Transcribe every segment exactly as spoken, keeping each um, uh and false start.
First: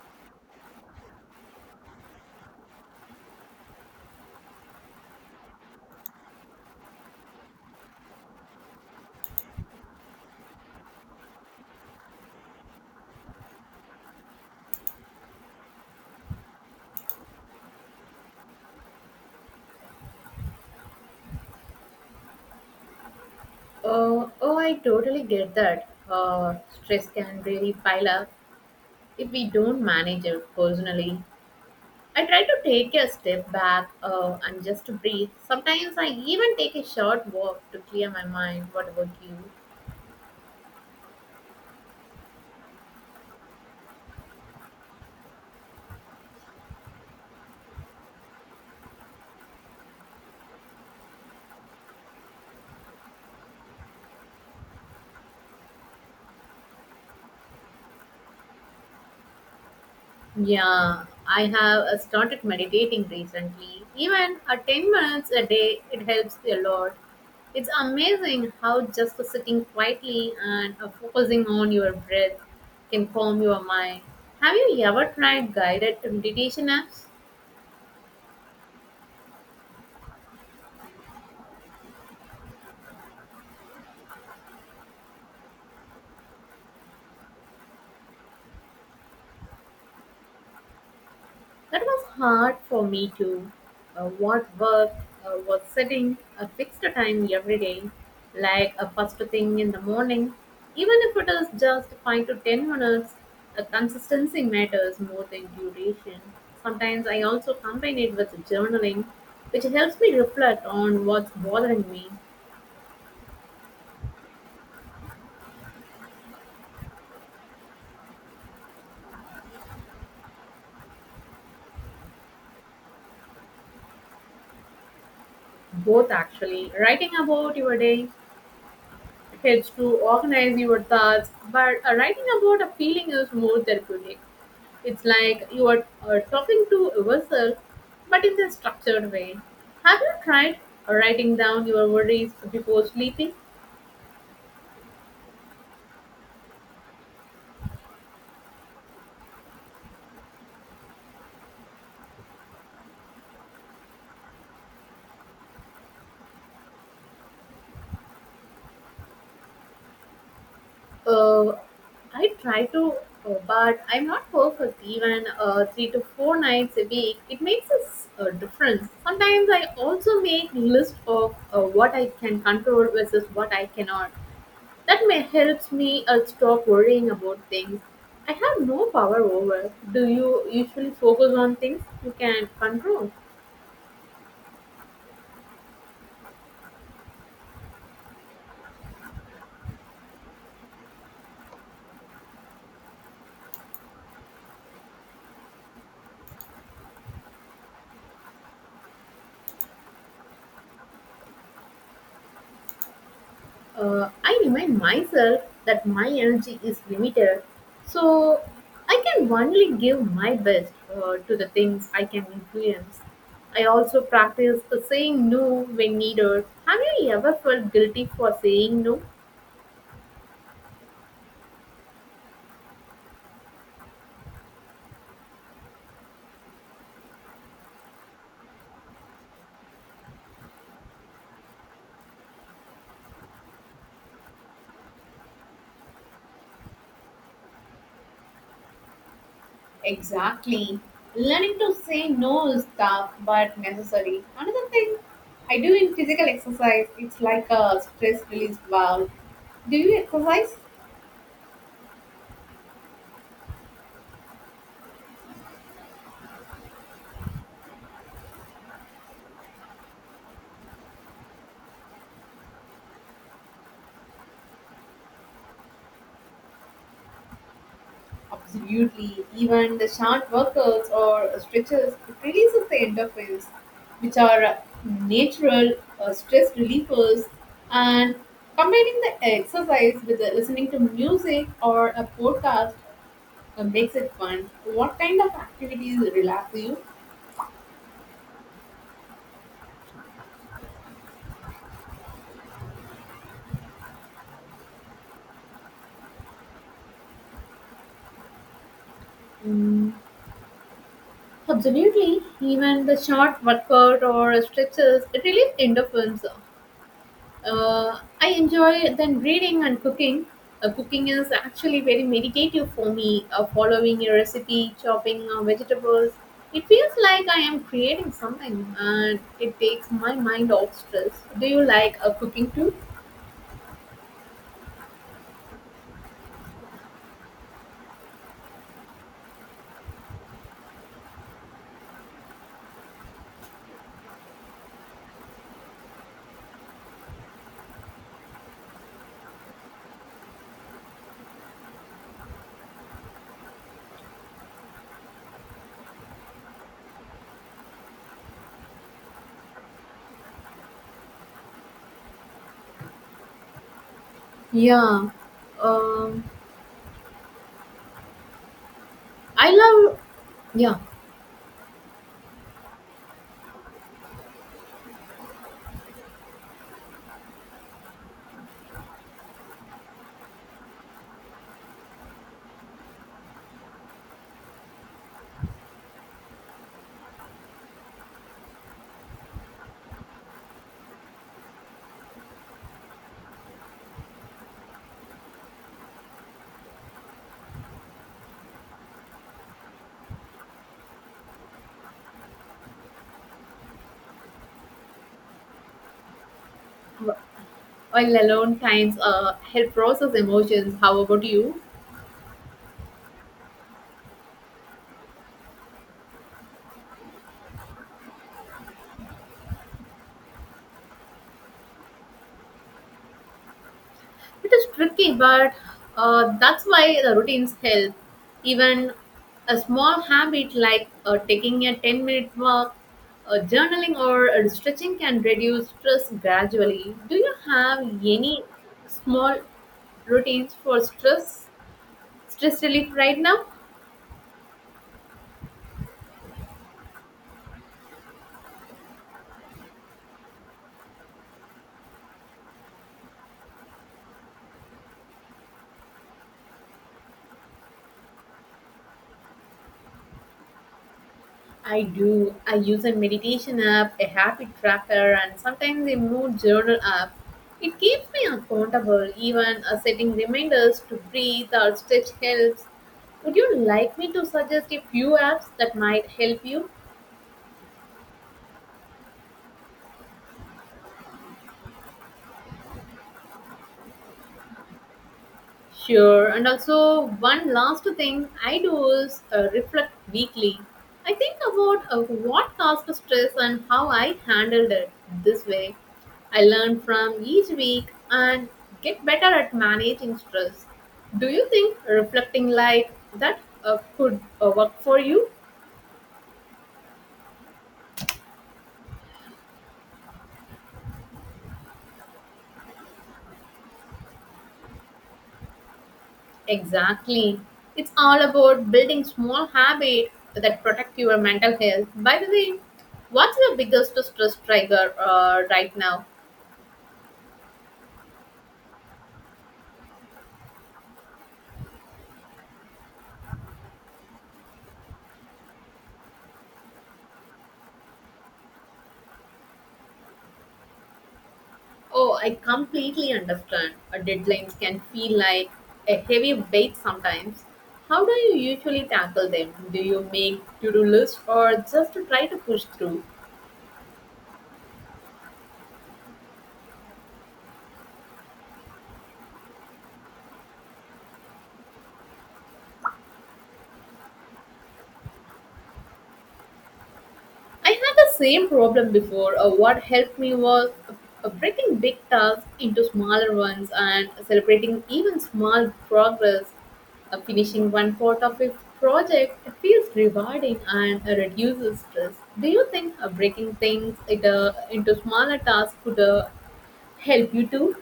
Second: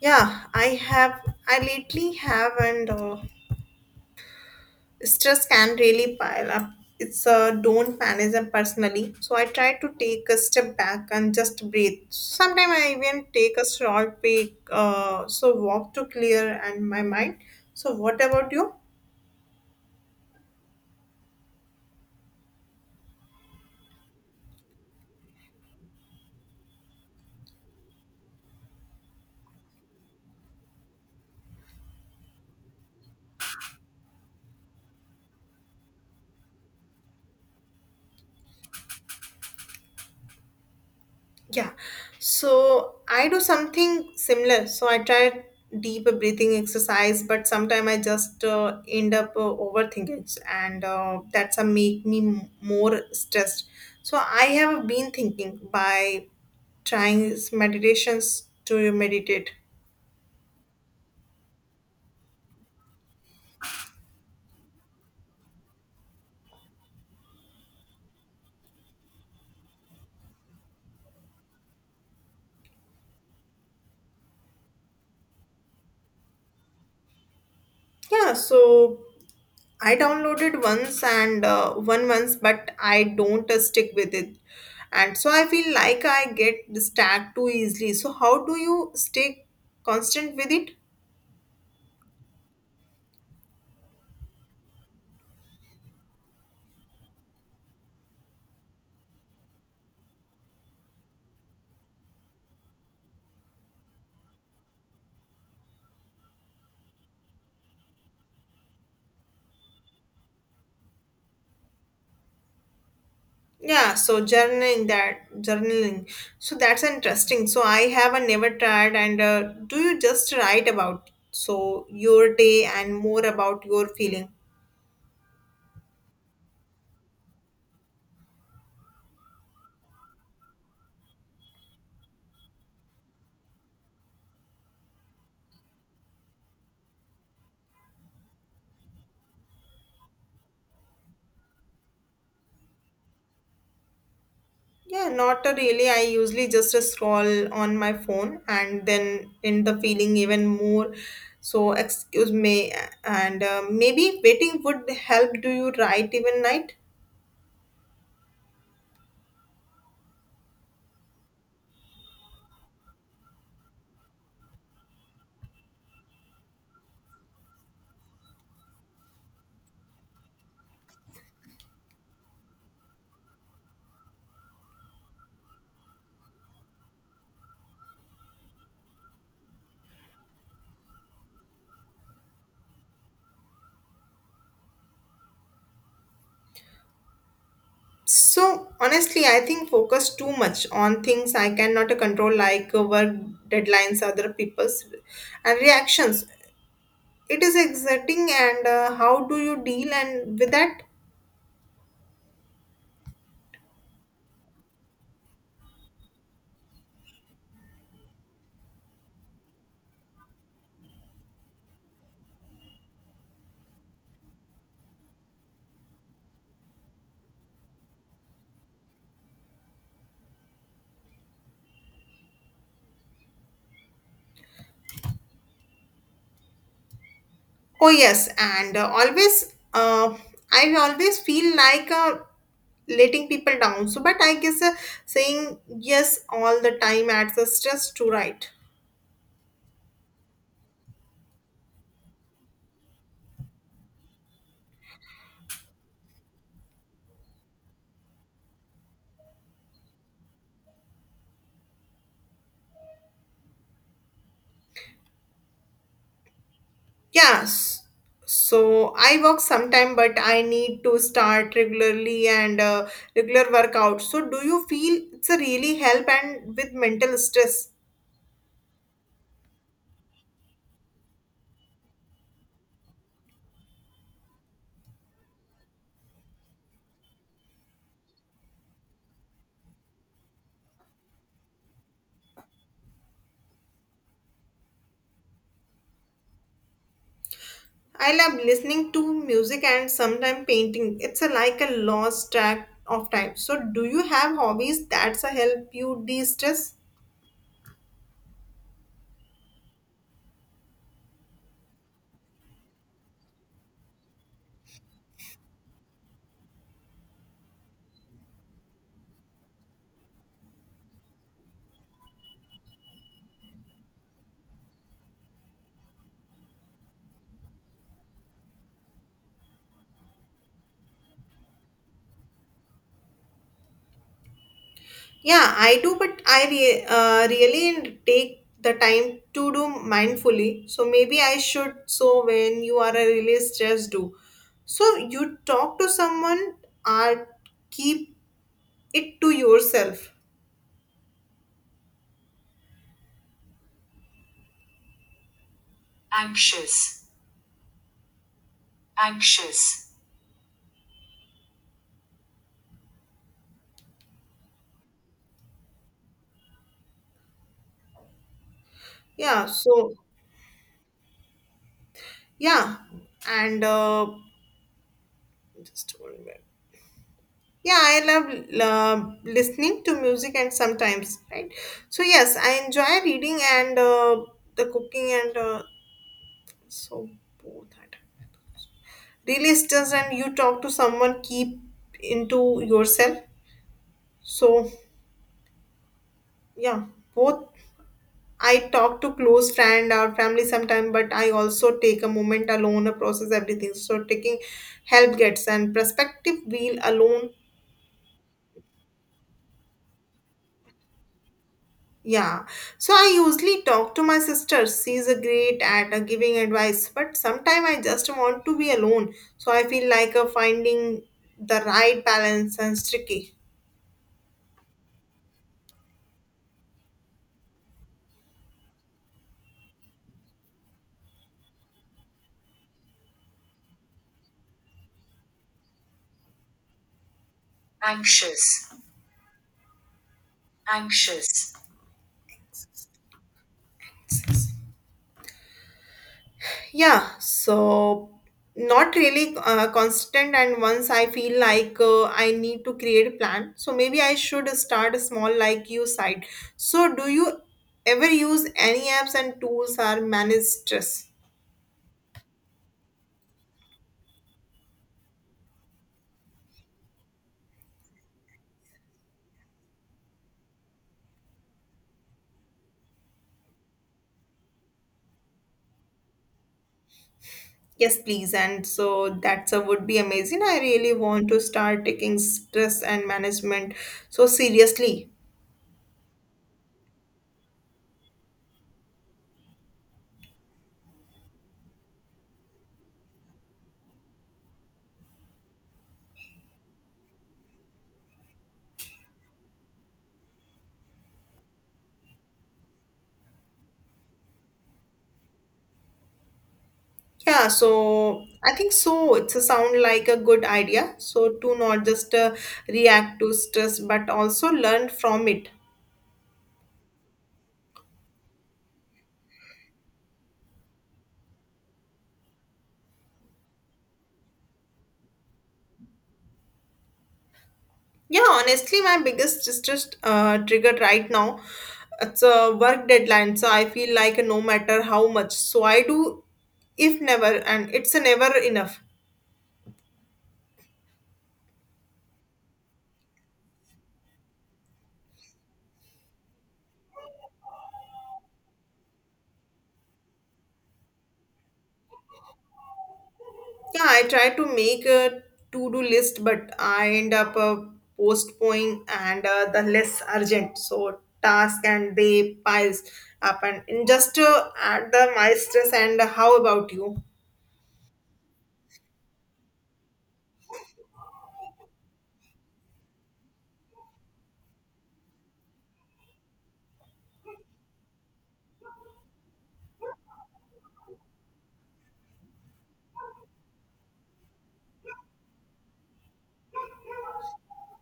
Yeah, I have. I lately have, and uh, stress can really pile up. It's uh, don't manage them personally. So I try to take a step back and just breathe. Sometimes I even take a short break, uh, so walk to clear and my mind. So what about you? Uh, oh, I totally get that. Uh, stress can really pile up if we don't manage it personally. I try to take a step back uh, and just to breathe. Sometimes I even take a short walk to clear my mind. What about you? Yeah, so I do something similar. So I try deep breathing exercise, but sometimes I just uh, end up uh, overthinking, and uh, that's a make me m- more stressed. So I have been thinking by trying meditations to meditate. Yeah, I have uh, started meditating recently. Even at ten minutes a day, it helps a lot. It's amazing how just sitting quietly and uh, focusing on your breath can calm your mind. Have you ever tried guided meditation apps? Yeah, so I downloaded once and uh, one once, but I don't uh, stick with it. And so I feel like I get distracted too easily. So how do you stay constant with it? That was hard for me too. Uh, what work uh, was setting a fixed time every day, like a first thing in the morning. Even if it is just five to ten minutes, uh, consistency matters more than duration. Sometimes I also combine it with journaling, which helps me reflect on what's bothering me. Yeah, so journaling that journaling. So that's interesting. So I have uh, never tried. And uh, do you just write about so your day and more about your feeling? Both actually. Writing about your day helps to organize your thoughts, but uh, writing about a feeling is more therapeutic. It's like you are uh, talking to yourself, but in a structured way. Have you tried writing down your worries before sleeping? Yeah, not a really. I usually just scroll on my phone and then end the feeling even more. So, excuse me, and uh, maybe waiting would help. Do you write even night? Uh, I try to, uh, but I'm not perfect. Even uh, three to four nights a week, it makes a s- a difference. Sometimes I also make list of uh, what I can control versus what I cannot. That may helps me uh, stop worrying about things I have no power over. Do you usually focus on things you can control? So, honestly, I think focus too much on things I cannot control, like uh, work deadlines, other people's and reactions. It is exerting, and uh, how do you deal and with that? Uh, I remind myself that my energy is limited, so I can only give my best uh, to the things I can influence. I also practice uh, saying no when needed. Have you ever felt guilty for saying no? Oh yes, and uh, always uh, I always feel like uh, letting people down. So, but I guess uh, saying yes all the time adds a stress to right. Exactly. Learning to say no is tough but necessary. Another thing I do in physical exercise, it's like a stress release valve. Do you exercise? Yes. So I work sometime, but I need to start regularly and uh, regular workout. So do you feel it's a really help and with mental stress? Absolutely. Even the short workouts or stretches, it releases the endorphins, which are natural uh, stress relievers. And combining the exercise with the listening to music or a podcast uh, makes it fun. What kind of activities relax you? I love listening to music and sometimes painting. It's a, like a lost track of time. So, do you have hobbies that's a help you de-stress? Mm, absolutely. Even the short workout or stretches, it releases endorphins. Uh, I enjoy then reading and cooking. Uh, cooking is actually very meditative for me. Uh, following a recipe, chopping uh, vegetables, it feels like I am creating something, and it takes my mind off stress. Do you like uh, cooking too? Yeah, I do, but I re- uh, really take the time to do mindfully. So maybe I should. So when you are a really stressed, do. So you talk to someone or keep it to yourself. Anxious. Anxious. Yeah. Um, Yeah. I So love yeah. yeah, and. Uh, Just one minute. Yeah, I love uh, listening to music and sometimes, right? So yes, I enjoy reading and uh, the cooking and uh, so both that. Really, it's just and you talk to someone, keep into yourself. So yeah, both. I talk to close friend or family sometime, but I also take a moment alone, uh, process everything. So taking help gets and perspective wheel alone. While alone times uh, help process emotions. How about you? Yeah, so I usually talk to my sister. She's a great at uh, giving advice, but sometimes I just want to be alone. So I feel like uh, finding the right balance is tricky. It is tricky, but uh, that's why the routines help. Even a small habit like uh, taking a ten minute walk, uh, journaling, or uh, stretching can reduce stress gradually. Do you have any Anxious. small routines for stress, Anxious. stress relief right now? Yeah, so not really uh, constant. And once I feel like uh, I need to create a plan, so maybe I should start small, like you said. So, do you ever use any apps and tools or manage stress? I do. I use a meditation app, a habit tracker, and sometimes a mood journal app. It keeps me accountable, even uh, setting reminders to breathe or stretch helps. Would you like me to suggest a few apps that might help you? Yes, please. And so that's a would be amazing. I really want to start taking stress and management so seriously. Sure. And also, one last thing I do is uh, reflect weekly. I think about uh, what caused the stress and how I handled it this way. I learn from each week and get better at managing stress. Do you think reflecting like that uh, could uh, work for you? Yeah, so I think so. It's a sound like a good idea. So to not just uh, react to stress, but also learn from it. Exactly. It's all about building small habits that protect your mental health. By the way, what's your biggest stress trigger uh, right now? Yeah, honestly, my biggest stress uh, trigger right now, it's a work deadline. So I feel like no matter how much, so I do, if never, and it's a never enough. Oh, I completely understand. Uh, Deadlines can feel like a heavy weight sometimes. How do you usually tackle them? Do you make to do lists or just try to push through? Yeah, I try to make a to-do list, but I end up uh, postponing and uh, the less urgent. So task and they piles up and and just uh, add the my stress. And how about you? I had the same problem before. Uh, what helped me was uh, breaking big tasks into smaller ones and celebrating even small progress. Uh, finishing one part of a project feels rewarding and uh, reduces stress. Do you think uh, breaking things into, into smaller tasks could uh, help you too?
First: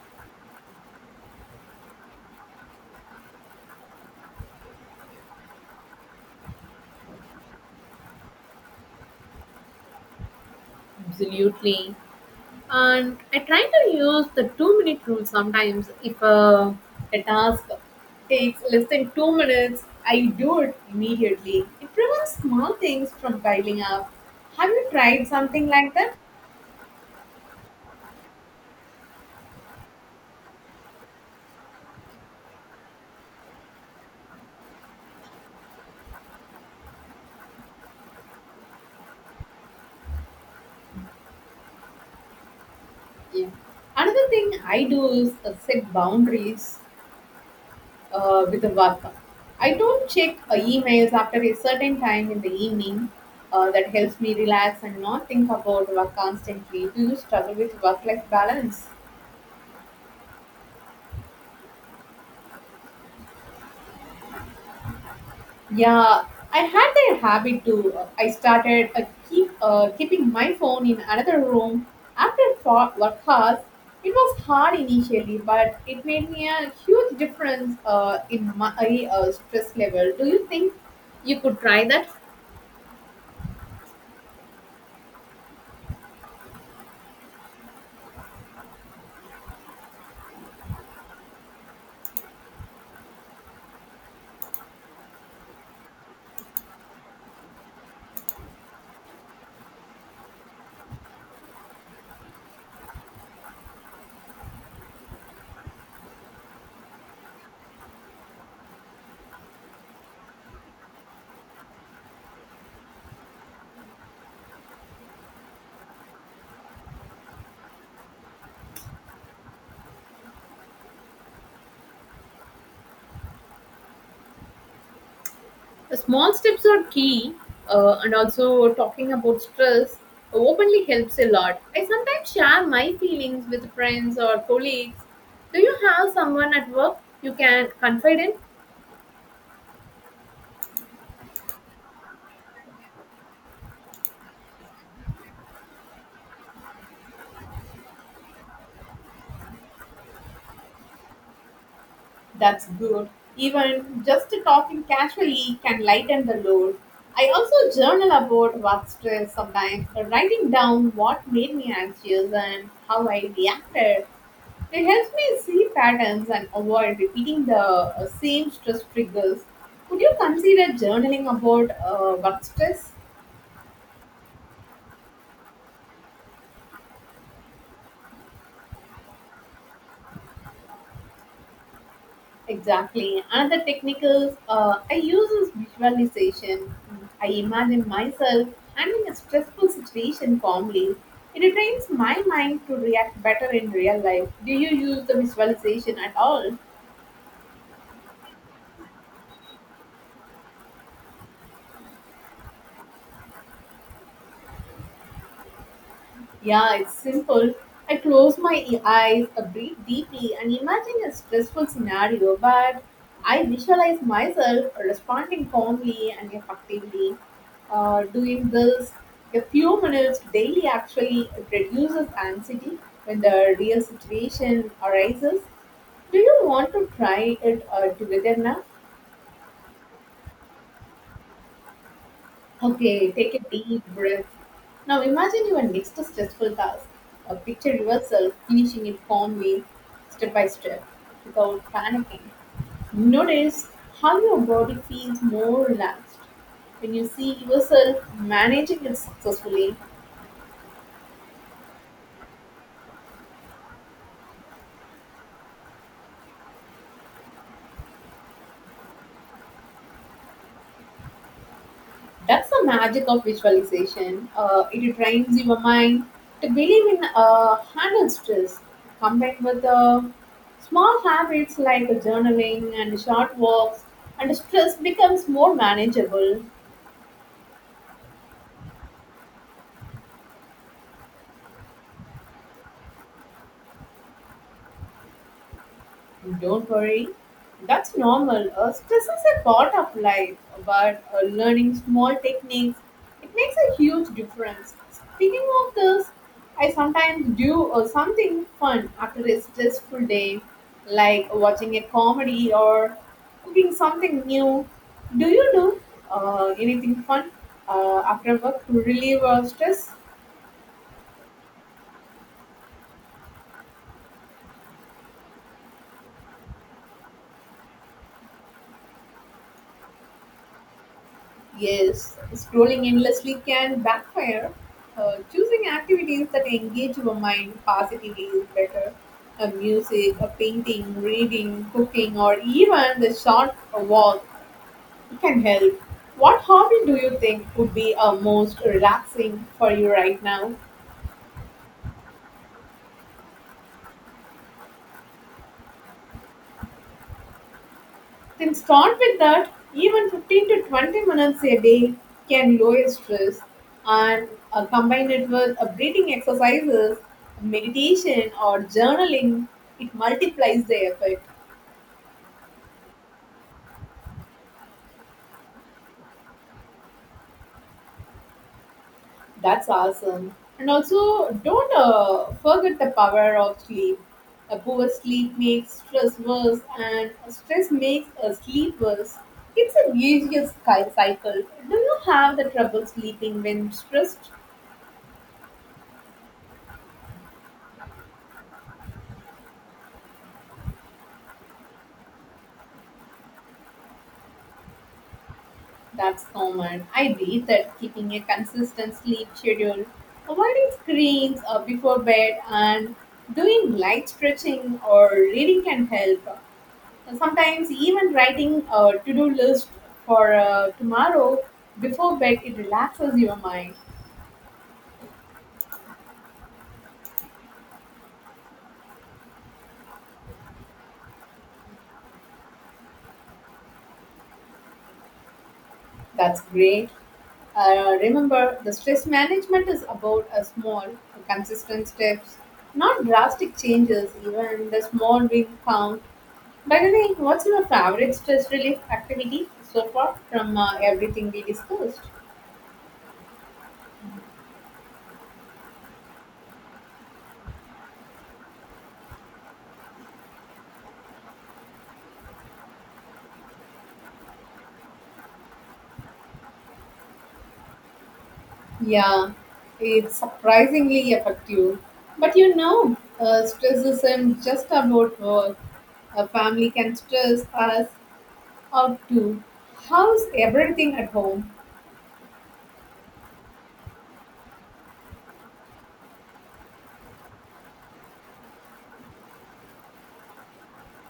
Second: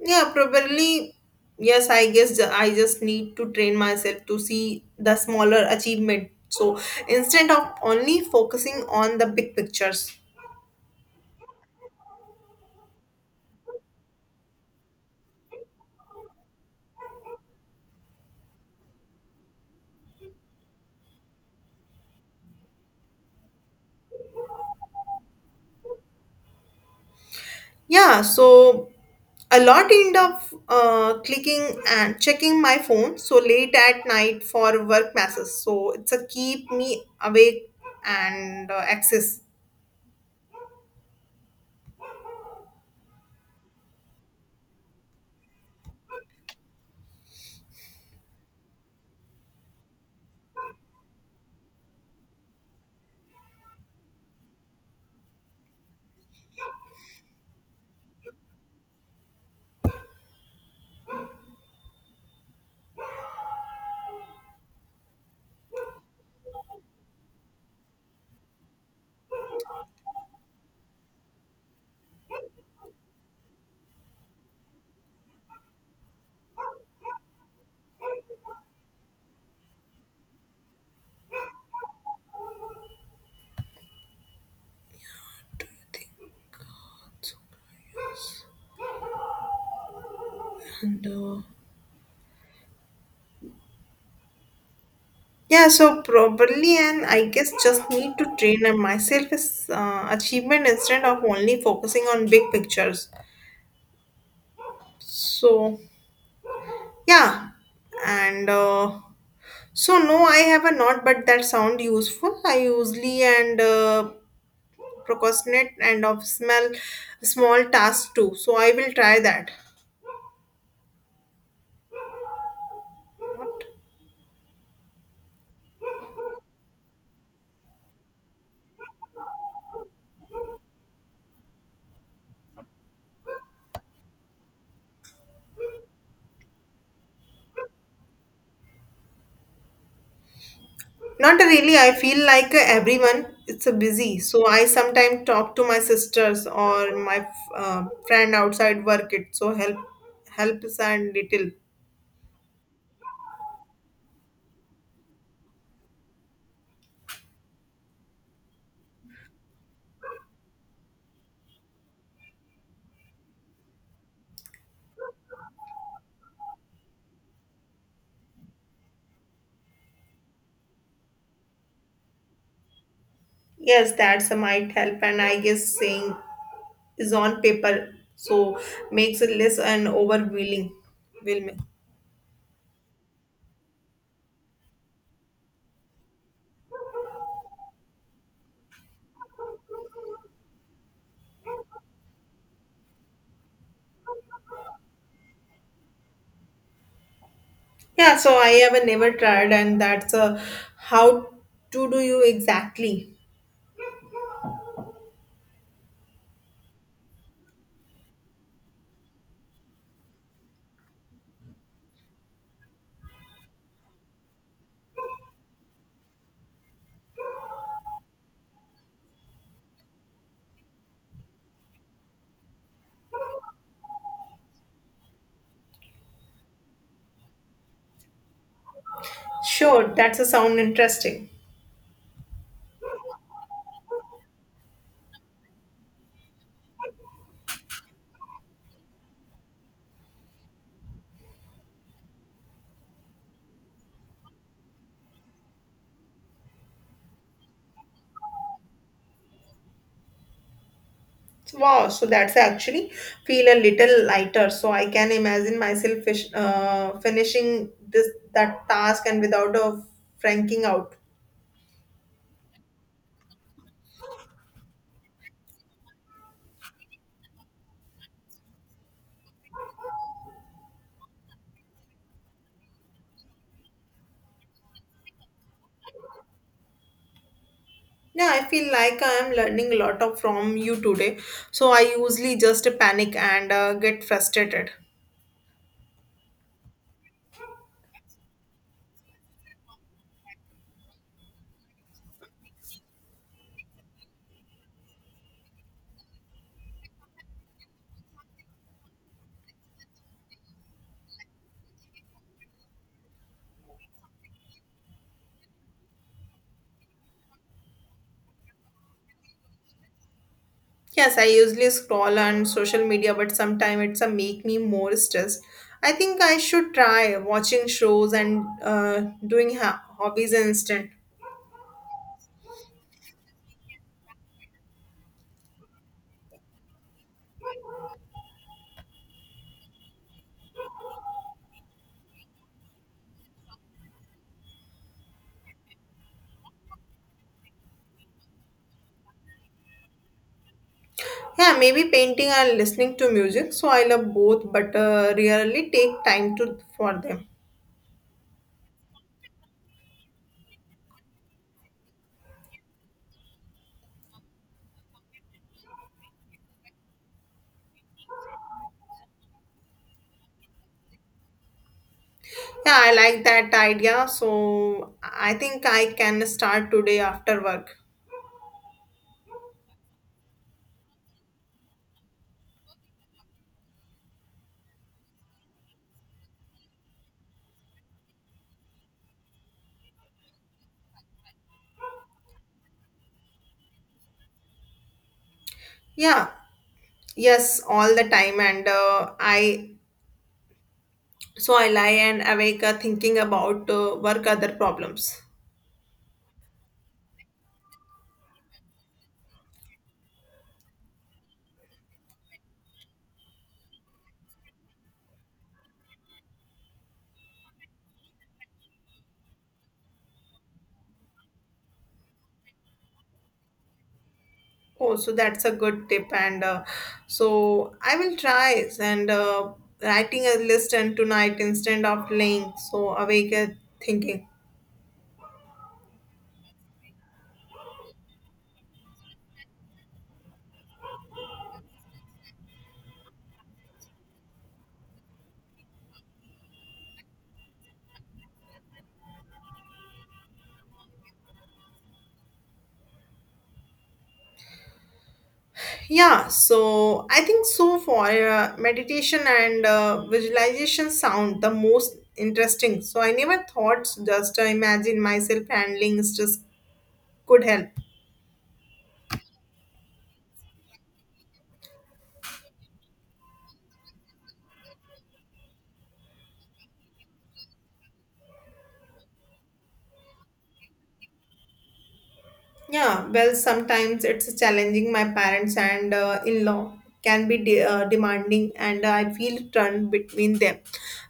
Yeah, probably. Yes, I guess ju- I just need to train myself to see the smaller achievement. So instead of only focusing on the big pictures. Absolutely. And I try to use the two minute rule sometimes. If uh, a task takes less than two minutes, I do it immediately. It prevents small things from piling up. Have you tried something like that? Yeah, so a lot end up uh, clicking and checking my phone so late at night for work messages. So it's a keep me awake and uh, access. Yeah. Another thing I do is uh, set boundaries uh, with the work. I don't check uh, emails after a certain time in the evening. Uh, that helps me relax and not think about work constantly. Do you struggle with work life balance? Yeah, I had that habit too. I started uh, keep uh, keeping my phone in another room after fo- work hours. It was hard initially, but it made me a huge difference uh, in my uh, stress level. Do you think you could try that? And uh, yeah, so probably and I guess just need to train on myself is uh, achievement instead of only focusing on big pictures. So yeah, and. Uh, so no, I have a not, but that sound useful. I usually and uh, procrastinate and of small small tasks too, so I will try that. The small steps are key, uh, and also talking about stress openly helps a lot. I sometimes share my feelings with friends or colleagues. Do you have someone at work you can confide in? Not really, I feel like uh, everyone it's a busy, so I sometimes talk to my sisters or my uh, friend outside work it so help helps and little. That's good. Even just talking casually can lighten the load. I also journal about work stress sometimes, but writing down what made me anxious and how I reacted. It helps me see patterns and avoid repeating the uh, same stress triggers. Would you consider journaling about uh, work stress? Yes, that's a might help and I guess saying is on paper so makes it less and overwhelming will me. Exactly. Another technical. Is uh, I use is visualization. I imagine myself handling a stressful situation calmly. It trains my mind to react better in real life. Do you use the visualization at all? Yeah, so I have never tried and that's a how to do you exactly. Yeah, it's simple. I close my e- eyes, uh, breathe deeply, and imagine a stressful scenario, but I visualize myself responding calmly and effectively. Uh, doing this a few minutes daily actually reduces anxiety when the real situation arises. Do you want to try it uh, together now? Sure, that's a sound interesting. Okay, take a deep breath. Now imagine your next stressful task. Uh, picture yourself finishing it calmly, step by step, without panicking. Notice how your body feels more relaxed when you see yourself managing it successfully. Wow, so that's actually feel a little lighter. So I can imagine myself fish, uh, finishing this that task and without a franking out. That's the magic of visualization. Uh, it trains your mind to believe in uh, handle stress, combined with uh, small habits like journaling and short walks, and stress becomes more manageable. Yeah, I feel like I am learning a lot of from you today. So I usually just panic and uh, get frustrated. Don't worry, that's normal. Uh, stress is a part of life, but uh, learning small techniques it makes a huge difference. Speaking of this, I sometimes do uh, something fun after a stressful day, like watching a comedy or cooking something new. Do you do uh, anything fun uh, after work to relieve uh, stress? Yes, I usually scroll on social media, but sometimes it's a make me more stressed. I think I should try watching shows and uh, doing ha- hobbies instead. Yes, scrolling endlessly can backfire. Uh, choosing activities that engage your mind positively is better. A music, a painting, reading, cooking, or even the short walk can help. What hobby do you think would be uh, most relaxing for you right now? Yeah, maybe painting and listening to music. So I love both, but uh, rarely take time to for them. Then start with that. Even fifteen to twenty minutes a day can lower stress and uh, combine it with uh, breathing exercises, meditation, or journaling. It multiplies the effort. Yeah, I like that idea. So I think I can start today after work. That's awesome. And also, don't uh, forget the power of sleep. A poor sleep makes stress worse, and stress makes a sleep worse. It's a vicious cy- cycle. Do you have the trouble sleeping when stressed? Yeah, yes, all the time, and uh, I so I lie and awake uh, thinking about uh, work other problems. That's common. I read that keeping a consistent sleep schedule, avoiding screens uh, before bed, and doing light stretching or reading can help. Sometimes even writing a to-do list for uh, tomorrow before bed it relaxes your mind. Oh, so that's a good tip, and uh, so I will try and uh, writing a list and tonight instead of laying so awake uh, thinking. That's great. Uh, remember, the stress management is about a small, consistent steps, not drastic changes. Even the small win counts. By the way, what's your favorite stress relief activity so far from uh, everything we discussed? Yeah, so I think so far uh, meditation and uh, visualization sound the most interesting. So I never thought just uh, imagine myself handling stress could help. Yeah, it's surprisingly effective. But you know, uh, stress isn't just about work. A family can stress us out too. How's everything at home? Yeah, well, sometimes it's challenging. My parents and uh, in law can be de- uh, demanding, and I feel torn between them.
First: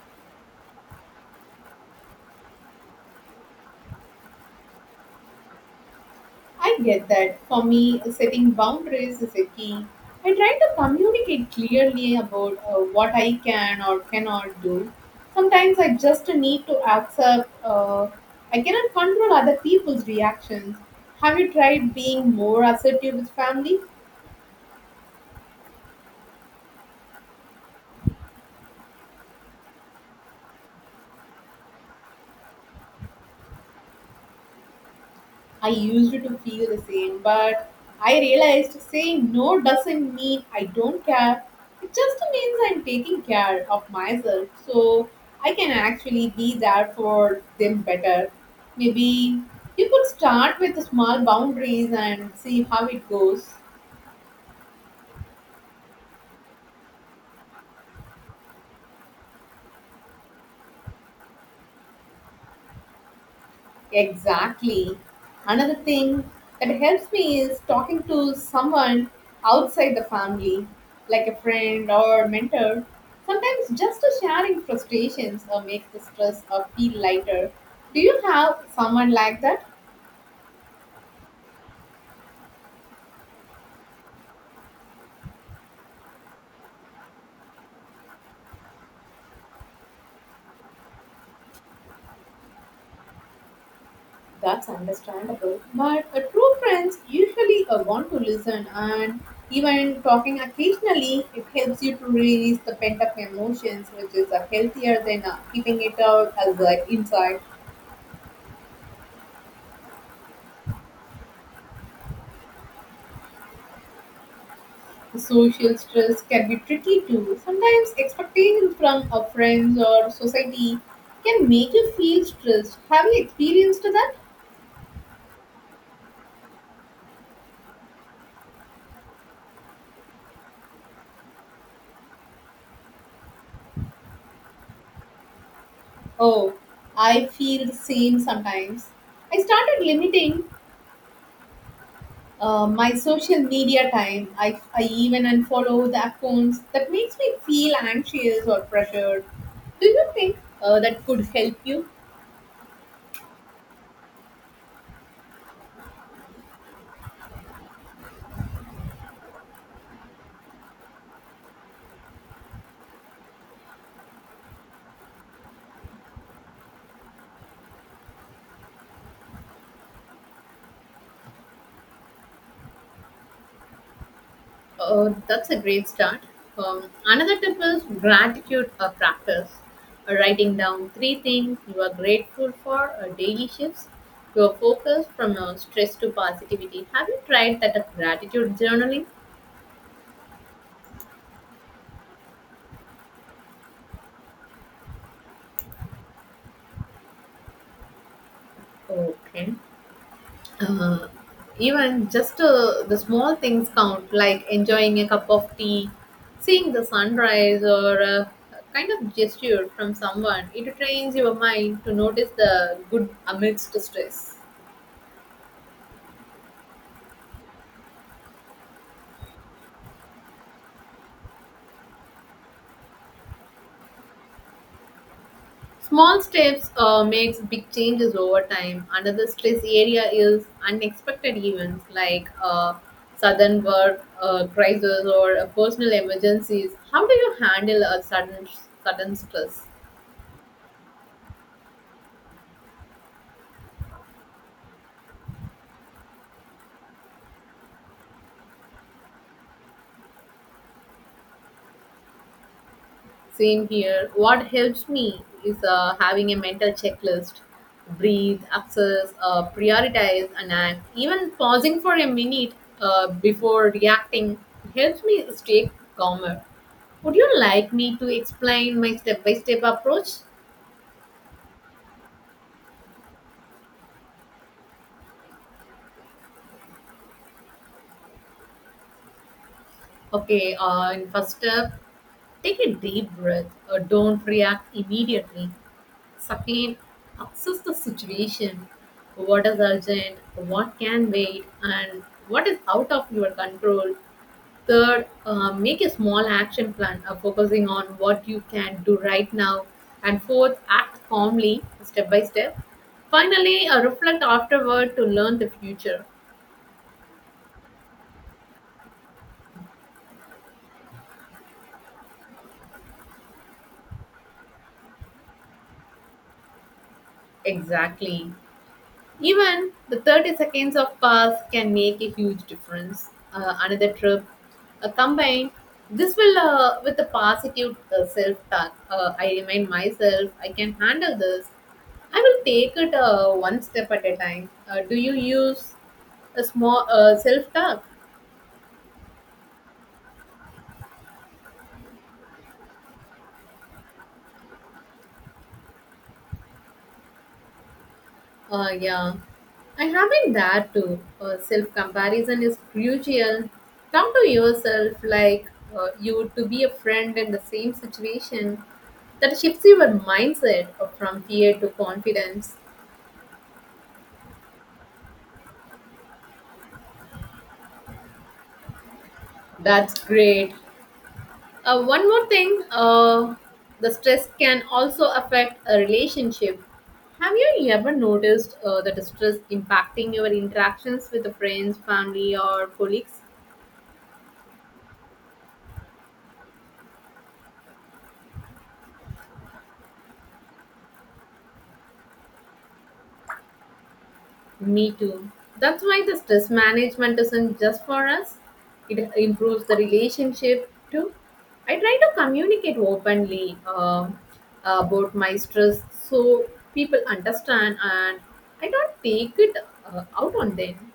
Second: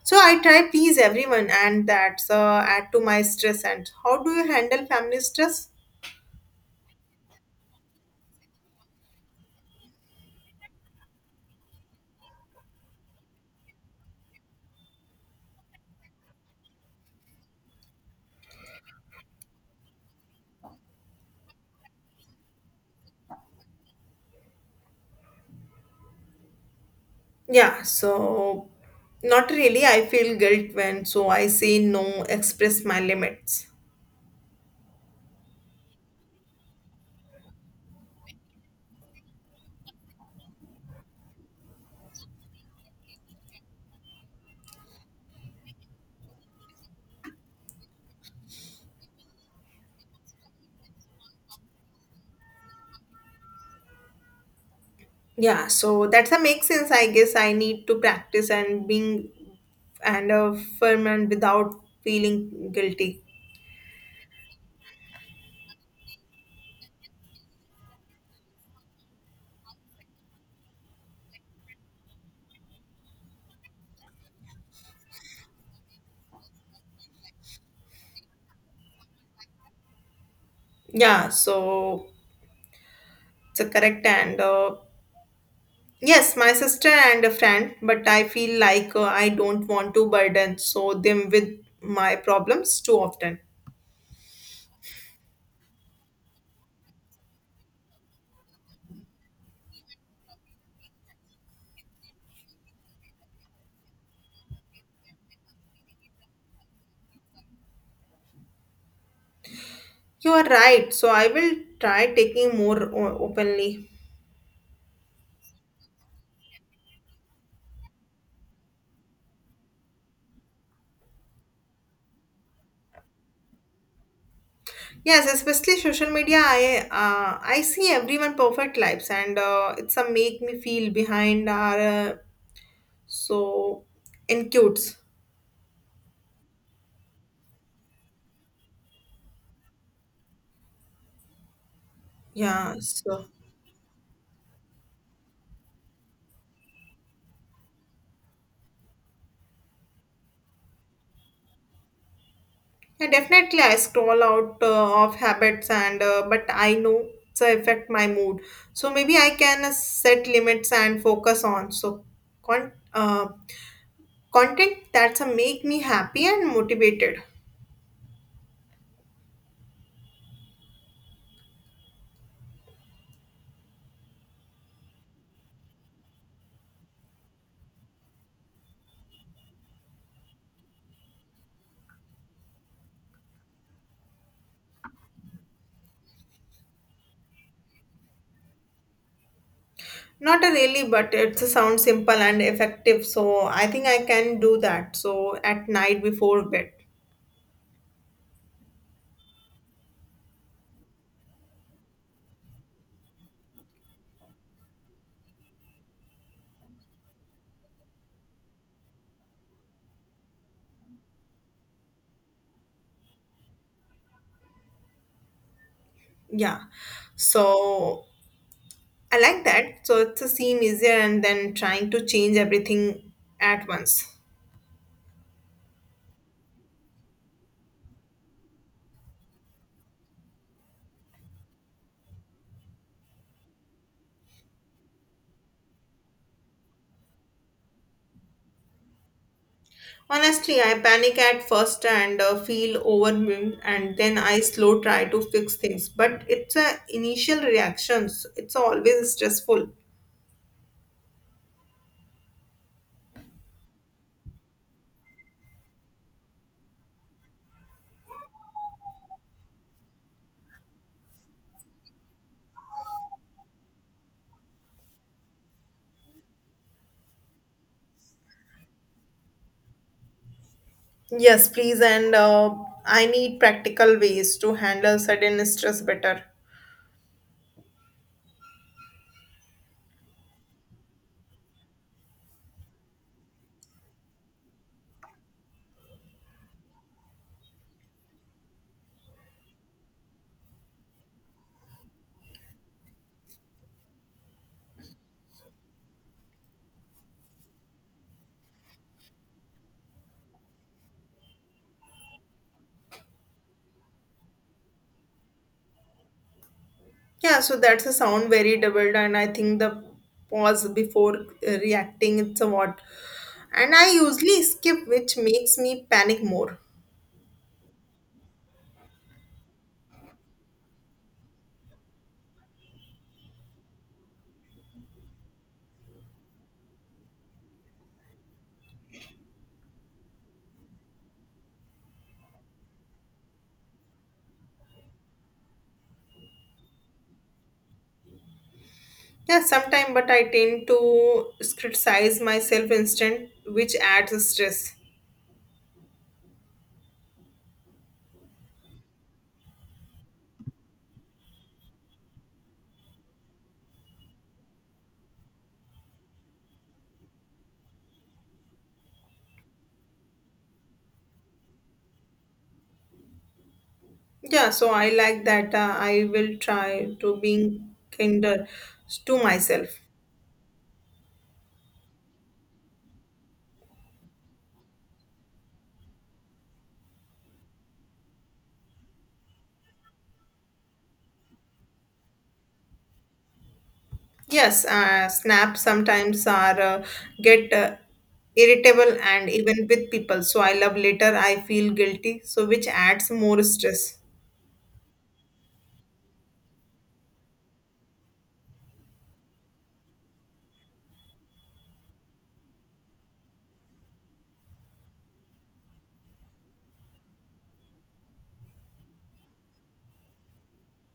So I try please everyone, and that's uh, add to my stress. And how do you handle family stress? I get that. For me, setting boundaries is a key. I try to communicate clearly about uh, what I can or cannot do. Sometimes I just need to accept uh, I cannot control other people's reactions. Have you tried being more assertive with family? Yeah, so not really. I feel guilt when so I say no, express my limits. I used to feel the same, but I realized saying no doesn't mean I don't care. It just means I'm taking care of myself so I can actually be there for them better. Maybe you could start with small boundaries and see how it goes. Yeah, so that's a make sense. I guess I need to practice and being and a firm and without feeling guilty. Exactly. Another thing that helps me is talking to someone outside the family, like a friend or a mentor. Sometimes just a sharing frustrations or makes the stress or feel lighter. Do you have someone like that? Yeah, so it's a correct and uh, yes, my sister and a friend, but I feel like uh, I don't want to burden so them with my problems too often. That's understandable. But a true friends usually uh, want to listen and even talking occasionally it helps you to release the pent up emotions which is uh, healthier than uh, keeping it out as uh, inside. You are right. So I will try taking more o- openly. Social stress can be tricky too. Sometimes expectations from our friends or society can make you feel stressed. Have you experienced that? Yes, especially social media. I uh, I see everyone perfect lives, and uh, it's a make me feel behind are uh, so in cutes. Oh, I feel the same sometimes. I started limiting uh, Yeah, my so social media time. I, I even unfollow the accounts that makes me feel anxious or pressured. Do you think uh, that could help you? yeah, definitely I scroll out uh, of habits, and uh, but I know it's a affect my mood. So maybe I can uh, set limits and focus on so con uh, content that's a make me happy and motivated. Oh, that's a great start. Um, another tip is gratitude uh, practice. Uh, writing down three things you are grateful for uh, daily shifts your focus from uh, stress to positivity. Have you tried that uh, gratitude journaling? Not a really, but it sounds simple and effective, so I think I can do that. So at night before bed. Okay. Uh, Even just uh, the small things count, like enjoying a cup of tea, seeing the sunrise, or a kind of gesture from someone. It trains your mind to notice the good amidst the stress. Yeah. So I like that. So it's a seem easier and then trying to change everything at once. Small steps uh, makes big changes over time. Another stress area is unexpected events like uh, sudden work uh, crisis or uh, personal emergencies. How do you handle a sudden sudden stress? Honestly, I panic at first and uh, feel overwhelmed, and then I slow try to fix things. But it's a initial reactions. It's always stressful. Same here. What helps me is uh, having a mental checklist. Breathe, access, uh, prioritize, and act. Even pausing for a minute uh, before reacting helps me stay calmer. Would you like me to explain my step by step approach? Yes, please, and uh, I need practical ways to handle sudden stress better. Okay, uh, in first step, take a deep breath. Uh, don't react immediately. Second, assess the situation. What is urgent? What can wait? And what is out of your control? Third, uh, make a small action plan uh, focusing on what you can do right now. And fourth, act calmly, step by step. Finally, uh, reflect afterward to learn the future. Yeah, so that's a sound very doubled, and I think the pause before uh, reacting it's a what. And I usually skip, which makes me panic more. Exactly. Even the thirty seconds of pause can make a huge difference. Uh, another trip uh, combined. This will, uh, with the positive uh, self talk, uh, I remind myself I can handle this. I will take it uh, one step at a time. Uh, do you use a small uh, self talk? Yeah, sometime, but I tend to criticize myself instant, which adds stress. Uh, yeah, I haven't that too. Uh, Self comparison is crucial. Come to yourself like uh, you to be a friend in the same situation. That shifts your mindset uh, from fear to confidence. Yeah, so I like that. Uh, I will try to being kinder to myself. That's great. Uh, one more thing, uh, the stress can also affect a relationship. Have you ever noticed uh, that the stress impacting your interactions with the friends, family, or colleagues? Yes, uh, snap sometimes are uh, get uh, irritable and even with people. So I love later I feel guilty, so which adds more stress. Me too. That's why the stress management isn't just for us. It improves the relationship too. I try to communicate openly, um, about my stress so people understand and I don't take it uh, out on them.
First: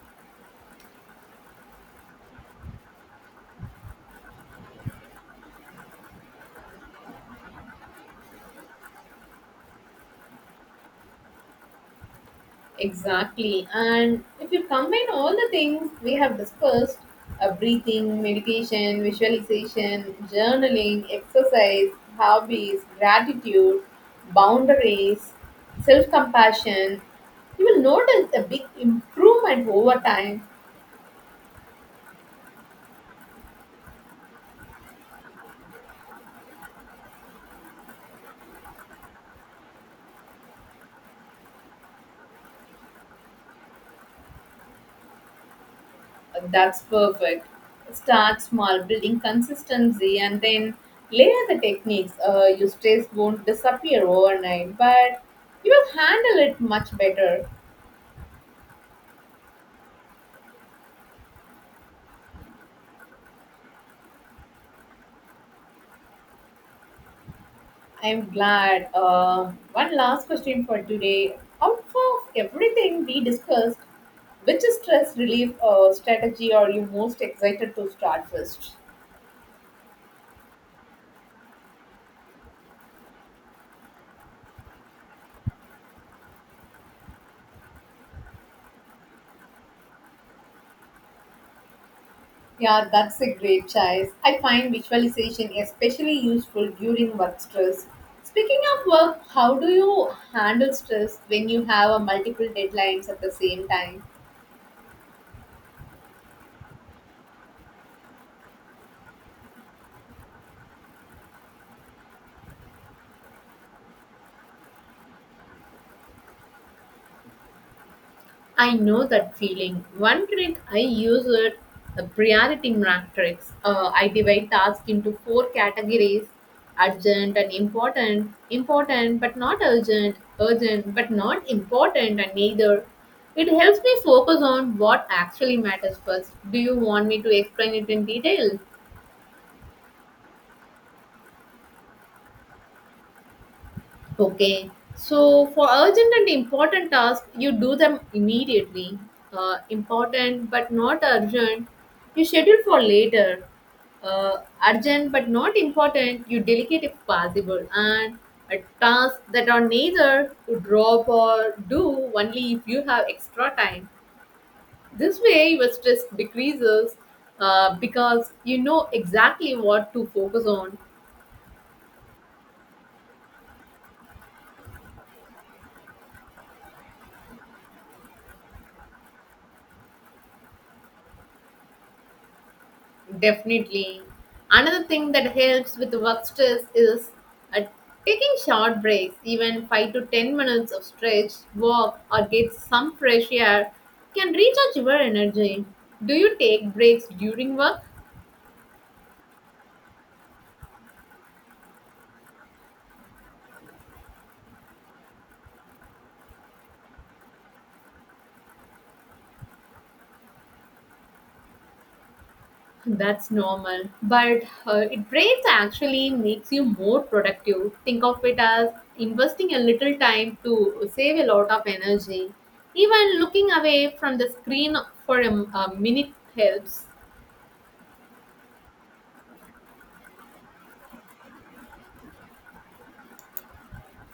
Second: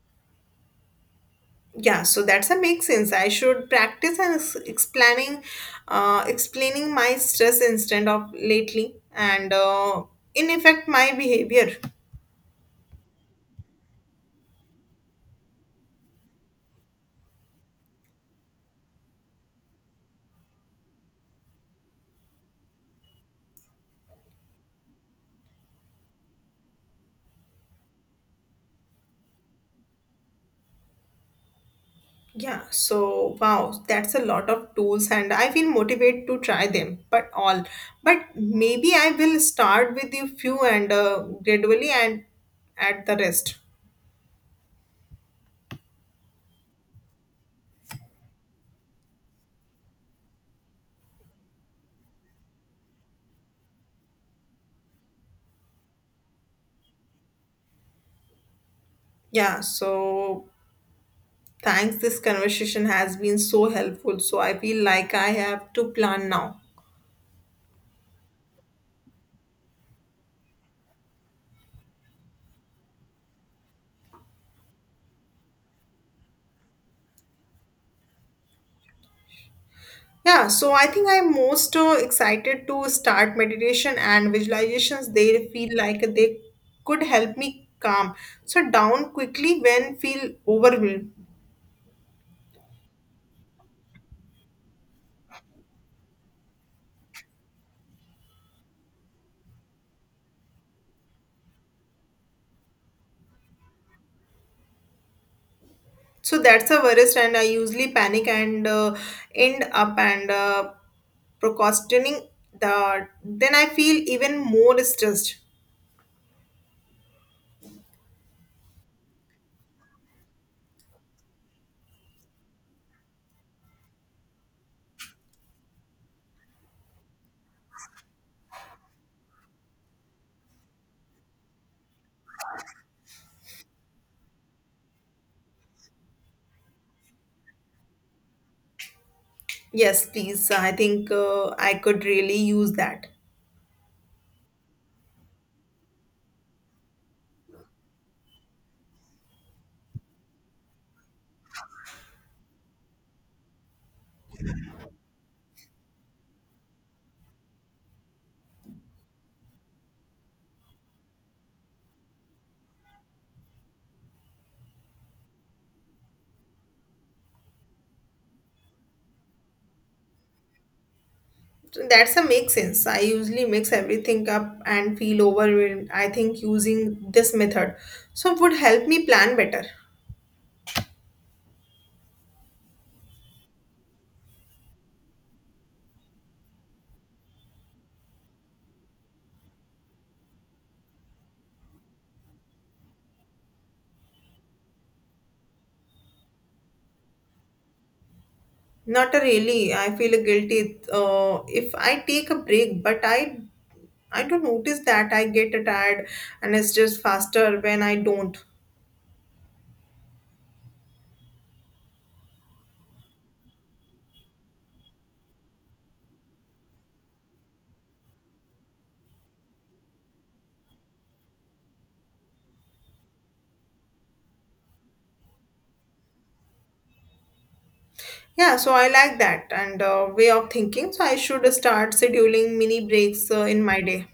Yeah, so that's a make sense. I should practice and ex- explaining, uh, explaining my stress instead of lately, and uh, in effect my behavior. Exactly. And if you combine all the things we have discussed, uh, breathing, meditation, visualization, journaling, exercise, hobbies, gratitude, boundaries, self compassion, you will notice a big improvement over time. Yeah, so wow, that's a lot of tools, and I feel motivated to try them, but all. But maybe I will start with a few and uh, gradually and add the rest. Uh, That's perfect. Start small, building consistency, and then layer the techniques. Uh, your stress won't disappear overnight, but you will handle it much better. Yeah, so thanks. This conversation has been so helpful. So I feel like I have to plan now. I'm glad. Uh, one last question for today. Out of everything we discussed, which stress relief uh, strategy are you most excited to start first? Yeah, so I think I'm most uh, excited to start meditation and visualizations. They feel like they could help me calm so down quickly when feel overwhelmed. Yeah, that's a great choice. I find visualization especially useful during work stress. Speaking of work, how do you handle stress when you have a multiple deadlines at the same time? So that's the worst, and I usually panic and uh, end up and uh, procrastinating. The then I feel even more stressed. I know that feeling. One trick I use is the priority matrix. Uh, I divide tasks into four categories: urgent and important, important but not urgent, urgent but not important, and neither. It helps me focus on what actually matters first. Do you want me to explain it in detail? Yes, please. I think uh, I could really use that. Okay. So for urgent and important tasks, you do them immediately. Uh, important but not urgent, you schedule for later. Uh, Urgent but not important, you delegate if possible. And a task that are neither to drop or do only if you have extra time. This way, your stress decreases uh, because you know exactly what to focus on. So that's a make sense. I usually mix everything up and feel overwhelmed. I think using this method so would help me plan better. Definitely. Another thing that helps with work stress is uh, taking short breaks. Even five to ten minutes of stretch, walk, or get some fresh air can recharge your energy. Do you take breaks during work? Not a really. I feel guilty uh, if I take a break, but I I don't notice that I get tired and it's just faster when I don't. That's normal, but uh, it breaks actually makes you more productive. Think of it as investing a little time to save a lot of energy. Even looking away from the screen for a, a minute helps. Yeah, so I like that and uh, way of thinking. So I should start scheduling mini breaks uh, in my day.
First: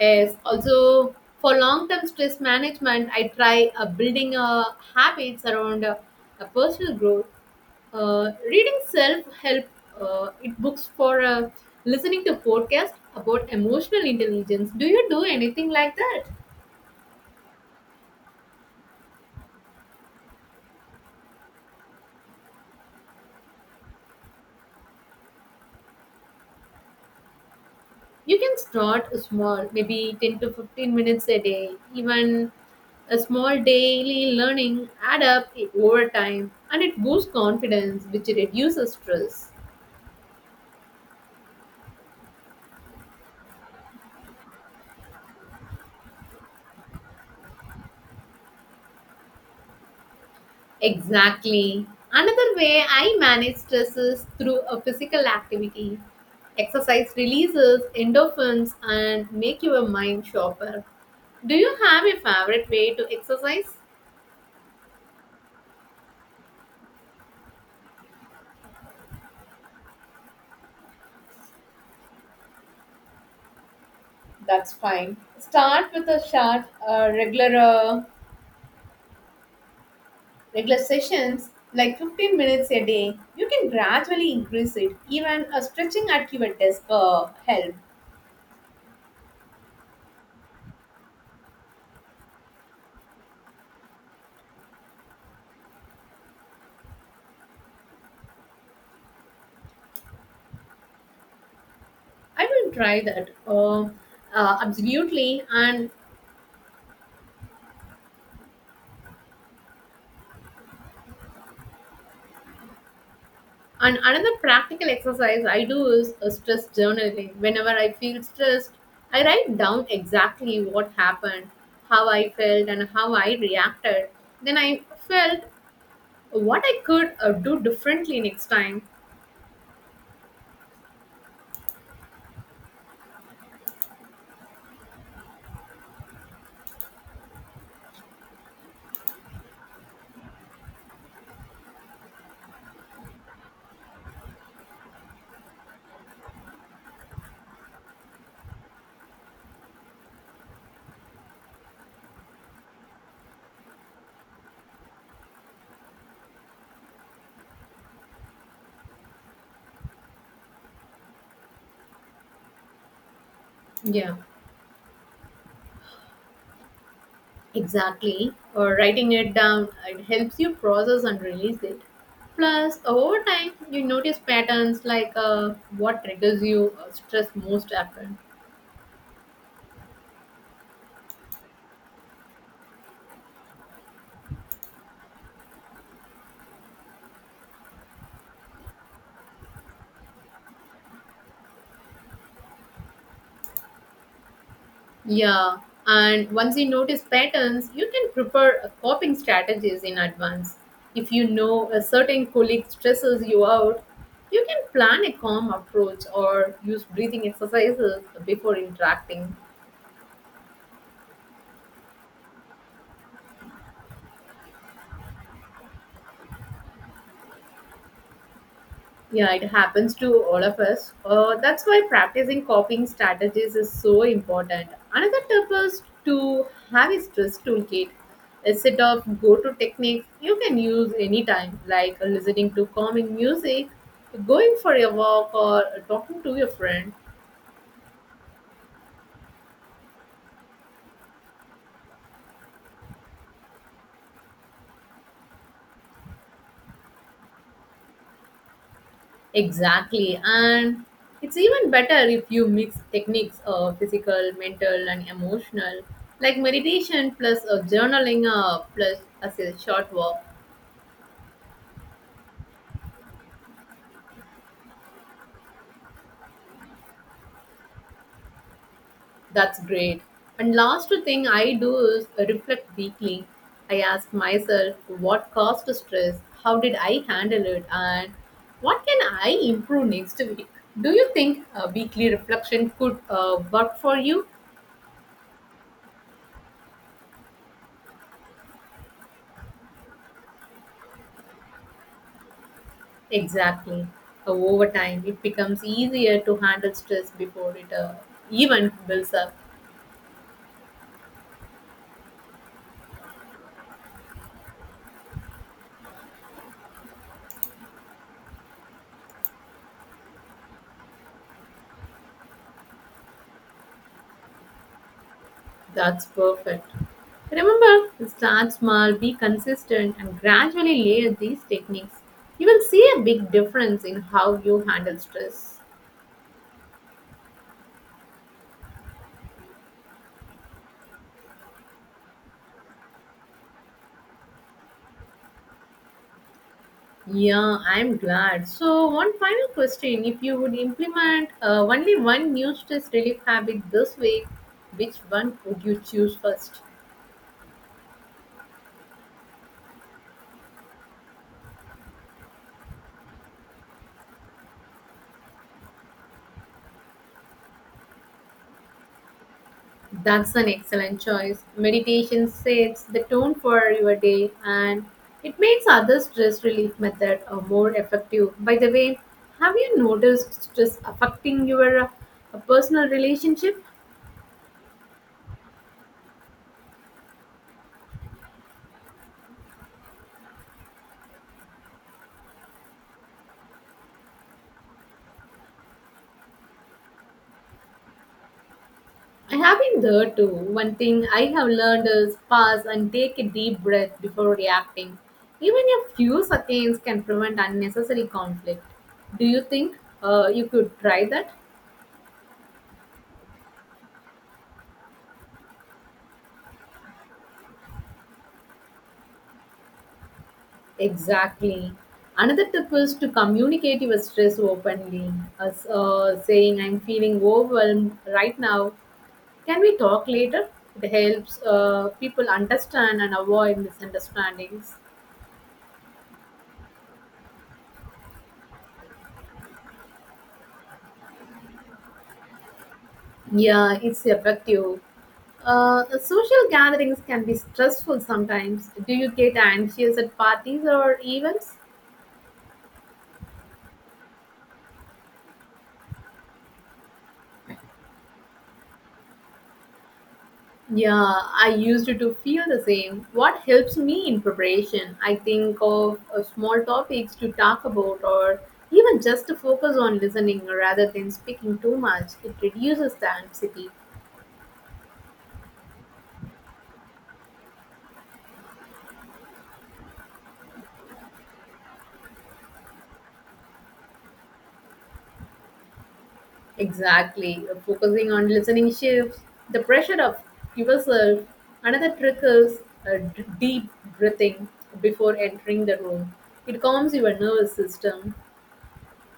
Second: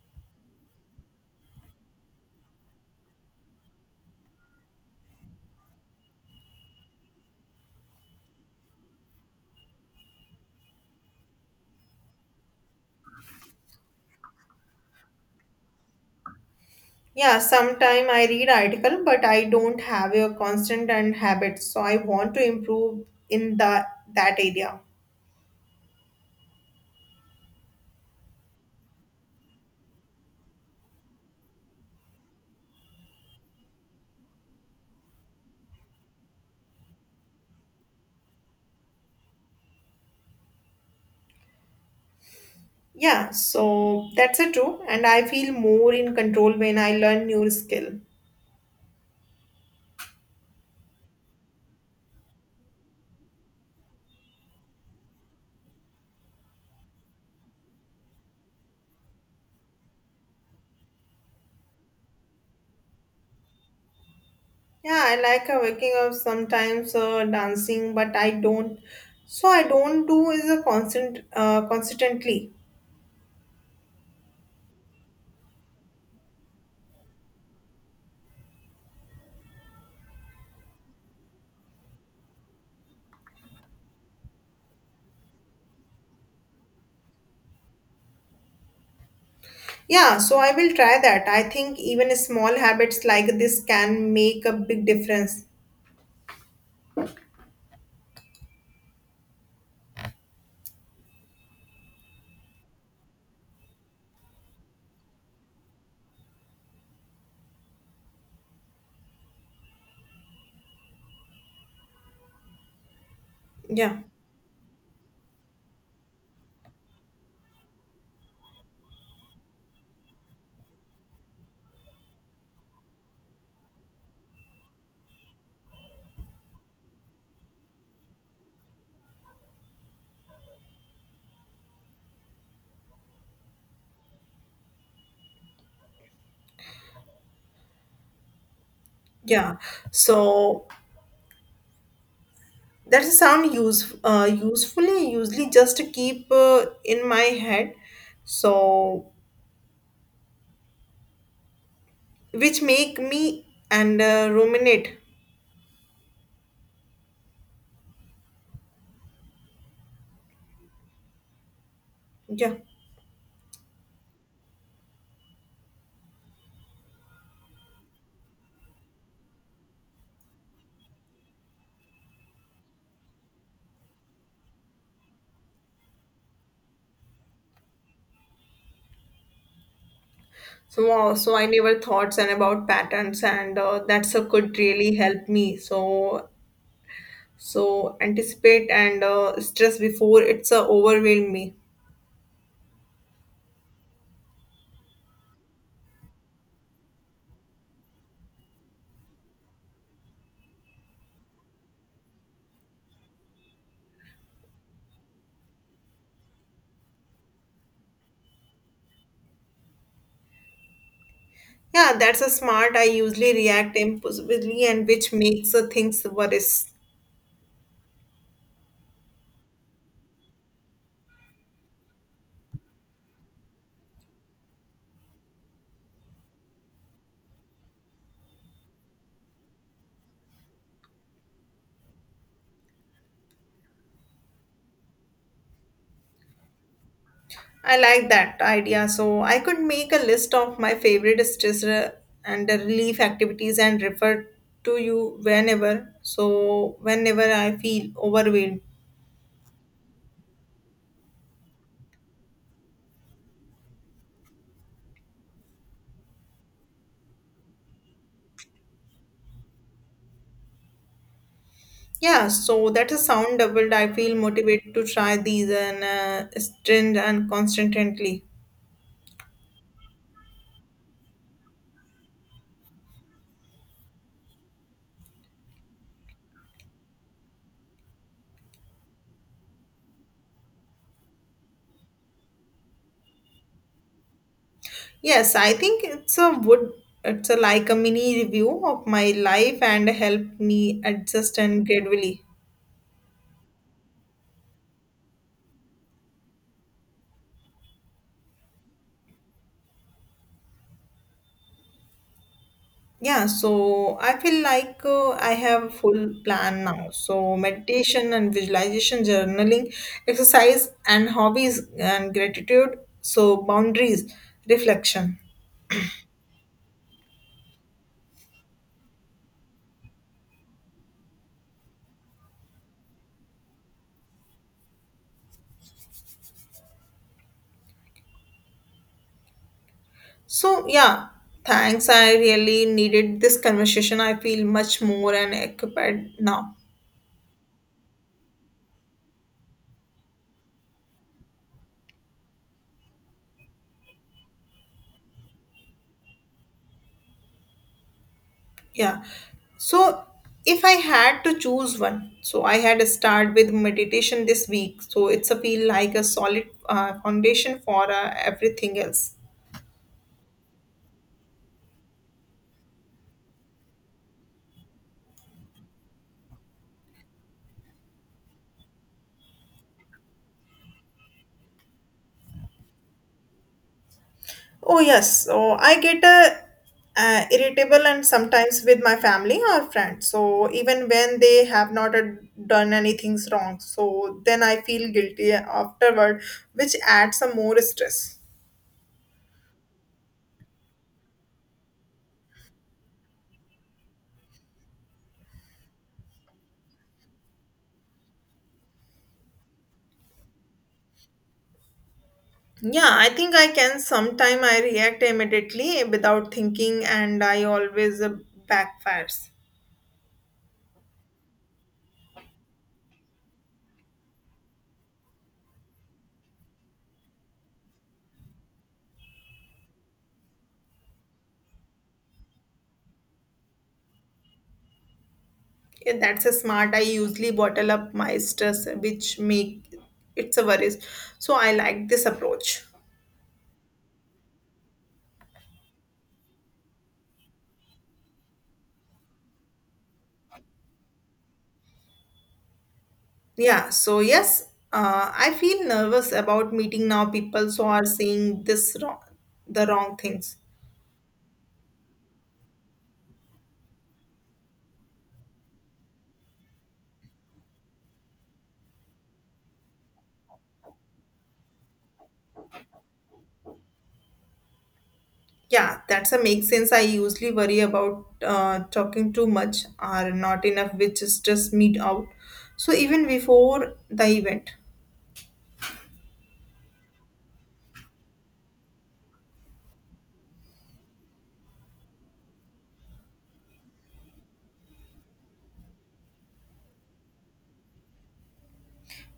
Yes, also for long-term stress management, I try uh, building uh, habits around uh, a personal growth, uh, reading self-help uh, it books for uh, listening to podcasts about emotional intelligence. Do you do anything like that? Yeah, sometime I read article, but I don't have a constant and habit. So I want to improve in the that area. You can start small, maybe ten to fifteen minutes a day. Even a small daily learning add up over time and it boosts confidence which reduces stress. Yeah, so that's a true, and I feel more in control when I learn new skill. Exactly. Another way I manage stress is through a physical activity. Exercise releases endorphins and make your mind sharper. Do you have a favorite way to exercise? Yeah, I like a waking up sometimes uh, dancing, but I don't. So I don't do is a constant, uh, consistently. That's fine. Start with a short, uh, regular, uh, regular sessions like fifteen minutes a day. You can gradually increase it. Even uh, stretching at your desk uh, help. Yeah, so I will try that. I think even small habits like this can make a big difference. I will try that. Uh, uh, absolutely. And And Yeah, another practical exercise I do is uh, stress journaling. Whenever I feel stressed, I write down exactly what happened, how I felt, and how I reacted. Then I felt what I could uh, do differently next time. yeah. So that sound use, uh, usefully. Usually, just keep uh, in my head. So which make me and uh, ruminate. Yeah. Yeah, exactly. Or writing it down, it helps you process and release it. Plus, over time, you notice patterns like, uh, what triggers you uh, stress most after. So wow, so I never thoughts and about patterns, and uh, that's a could really help me. So so anticipate and uh, stress before it's uh, overwhelm me. Yeah, and once you notice patterns, you can prepare uh, coping strategies in advance. If you know a certain colleague stresses you out, you can plan a calm approach or use breathing exercises before interacting. Yeah, that's a smart. I usually react impulsively, and which makes uh, things worse. Yeah, it happens to all of us. Uh, that's why practicing coping strategies is so important. Another tip is to have a stress toolkit, a set of go to techniques you can use anytime, like listening to calming music, going for a walk, or talking to your friend. I like that idea. So I could make a list of my favorite stress re- and relief activities and refer to you whenever. So whenever I feel overwhelmed. Exactly. And it's even better if you mix techniques of physical, mental, and emotional, like meditation plus uh, journaling uh, plus a short walk. Yeah, so that has sound doubled. I feel motivated to try these and uh, stint and constantly. That's great. And last thing I do is reflect weekly. I ask myself what caused the stress, how did I handle it, and what can I improve next week. Do you think a weekly reflection could uh, work for you? Yes, I think it's a would it's a like a mini review of my life and help me adjust and gradually. Exactly. Uh, over time, it becomes easier to handle stress before it uh, even builds up. Yeah, so I feel like uh, I have a full plan now. So meditation and visualization, journaling, exercise and hobbies and gratitude. So boundaries, reflection. That's perfect. Remember, start small, be consistent, and gradually layer these techniques. You will see a big difference in how you handle stress. So, yeah, thanks. I really needed this conversation. I feel much more and equipped now. Yeah, I'm glad. So, one final question: if you would implement uh, only one new stress relief habit this week, which one would you choose first? Yeah. So, if I had to choose one, so I had to start with meditation this week. So, it's a feel like a solid uh, foundation for uh, everything else. That's an excellent choice. Meditation sets the tone for your day and it makes other stress relief method uh, more effective. By the way, have you noticed stress affecting your uh, personal relationship? Oh yes, so I get a uh, irritable and sometimes with my family or friends. So even when they have not uh, done anything wrong, so then I feel guilty afterward, which adds some more stress. I have been there too. One thing I have learned is pause and take a deep breath before reacting. Even a few seconds can prevent unnecessary conflict. Do you think uh, you could try that? Yeah, I think I can. Sometime I react immediately without thinking, and I always uh, backfires. Exactly. Another tip is to communicate your stress openly, as uh, saying, I'm feeling overwhelmed right now. Can we talk later? It helps uh, people understand and avoid misunderstandings. Yeah, that's a smart. I usually bottle up my stress, which make it's a worries. So I like this approach. Yeah, it's effective. Uh, social gatherings can be stressful sometimes. Do you get anxious at parties or events? Yeah, so yes, uh, I feel nervous about meeting now people so are saying this wrong, the wrong things. Yeah, I used to feel the same. What helps me in preparation? I think of uh, small topics to talk about or even just to focus on listening rather than speaking too much. It reduces the anxiety. Yeah, that's a make sense. I usually worry about uh, talking too much or not enough, which is just meet out. So even before the event. Exactly. Uh, Focusing on listening shifts the pressure of yourself. Another trick is uh, d- deep breathing before entering the room. It calms your nervous system.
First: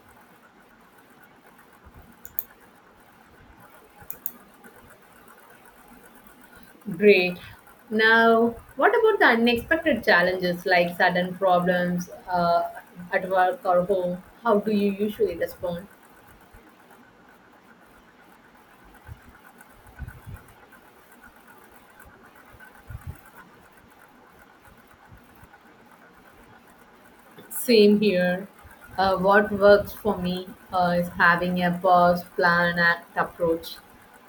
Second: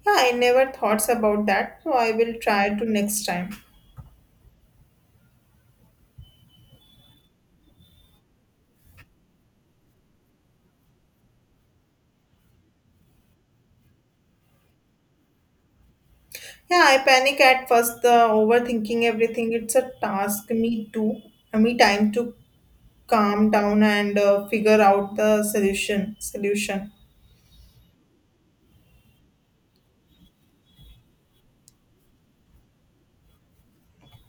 Yeah, I never thoughts about that, so I will try to next time. Great. Now, what about the unexpected challenges like sudden problems uh, at work or home? How do you usually respond? Yeah, I panic at first, the overthinking everything. It's a task, me too. Me time to calm down and uh, figure out the solution solution Same here. Uh, what works for me uh, is having a pause, plan, act approach.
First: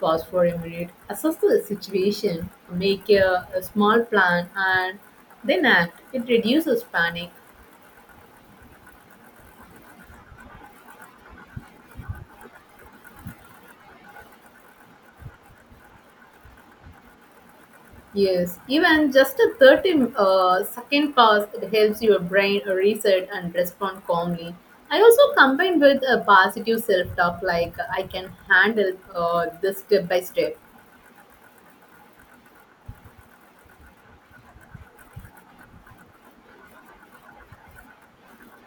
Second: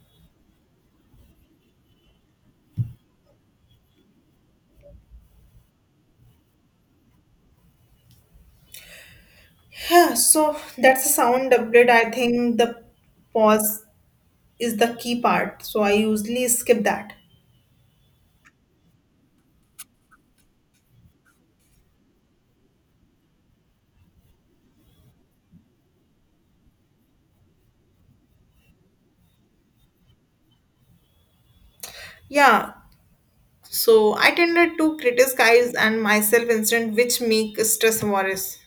Pause for a minute, assess the situation, make a, a small plan, and then act. It reduces panic. Yeah, so that's a sound doublet. I think the pause is the key part, so I usually skip that. Yes, even just a thirty uh, second pause, it helps your brain reset and respond calmly. I also combine with a positive self talk like I can handle uh, this step by step. Yeah, so I tended to criticize and myself instant, which make stress worse.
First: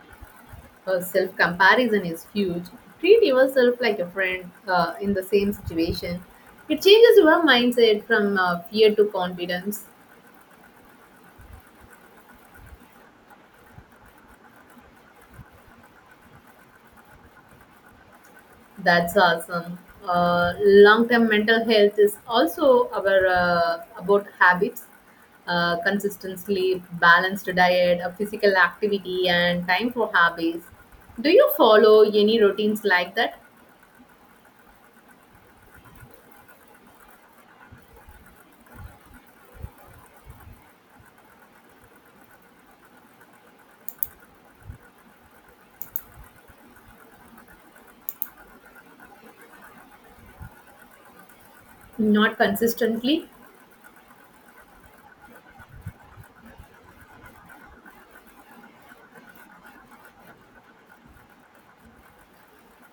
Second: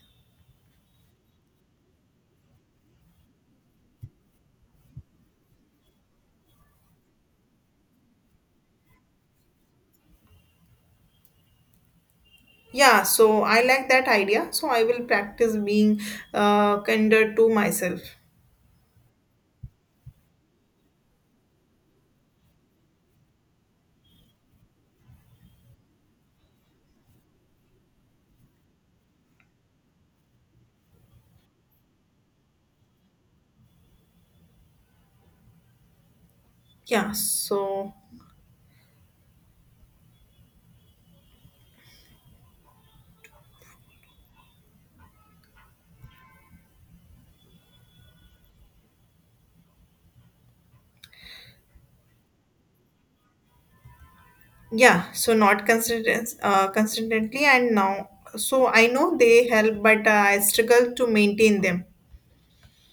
Uh, self comparison is huge. Treat yourself like a friend uh, in the same situation. It changes your mindset from uh, fear to confidence. Yeah, so I like that idea, so I will practice being uh, kinder to myself. That's awesome. Uh, long-term mental health is also our uh, about habits, uh, consistent sleep, balanced diet, uh, physical activity, and time for hobbies. Do you follow any routines like that? Yeah so Not consistently. yeah so not consistent uh, consistently and now. So I know they help, but uh, I struggle to maintain them.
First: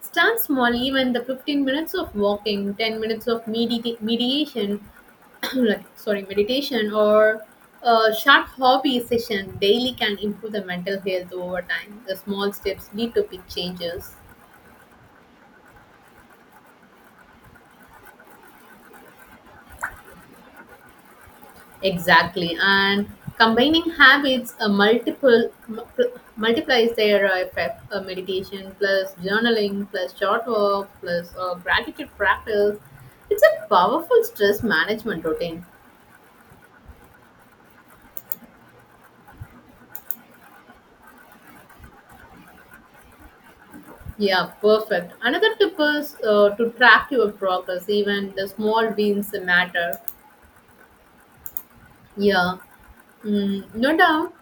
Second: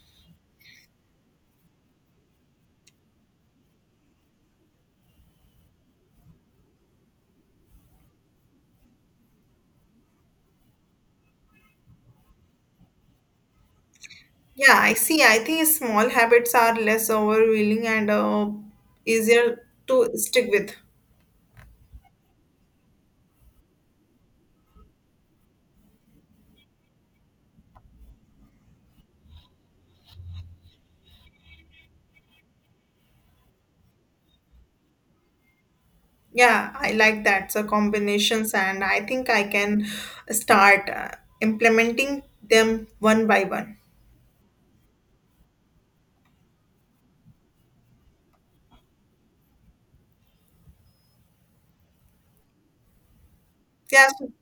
Start small, even the fifteen minutes of walking, ten minutes of medita- mediation, like, sorry, meditation or a short hobby session daily can improve the mental health over time. The small steps lead to big changes. Yeah, I see. I think small habits are less overwhelming and uh, easier to stick with. Exactly. And combining habits uh, multiple m- pl- multiplies their uh, effect. Uh, meditation plus journaling plus short work plus uh, gratitude practice. It's a powerful stress management routine. Yeah, I like that, so combinations, and I think I can start uh, implementing them one by one. Yeah, perfect. Another tip is uh, to track your progress. Even the small wins matter. Yeah, mm, no Yeah, so doubt.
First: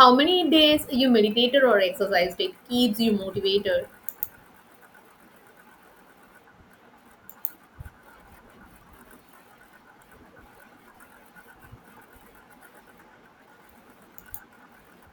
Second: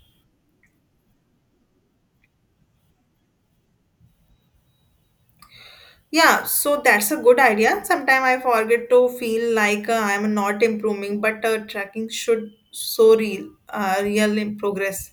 How many days you meditated or exercised. It keeps you motivated. yeah, so that's a good idea. Sometimes I forget to feel like uh, I'm not improving, but uh, tracking should show real, uh, real in progress.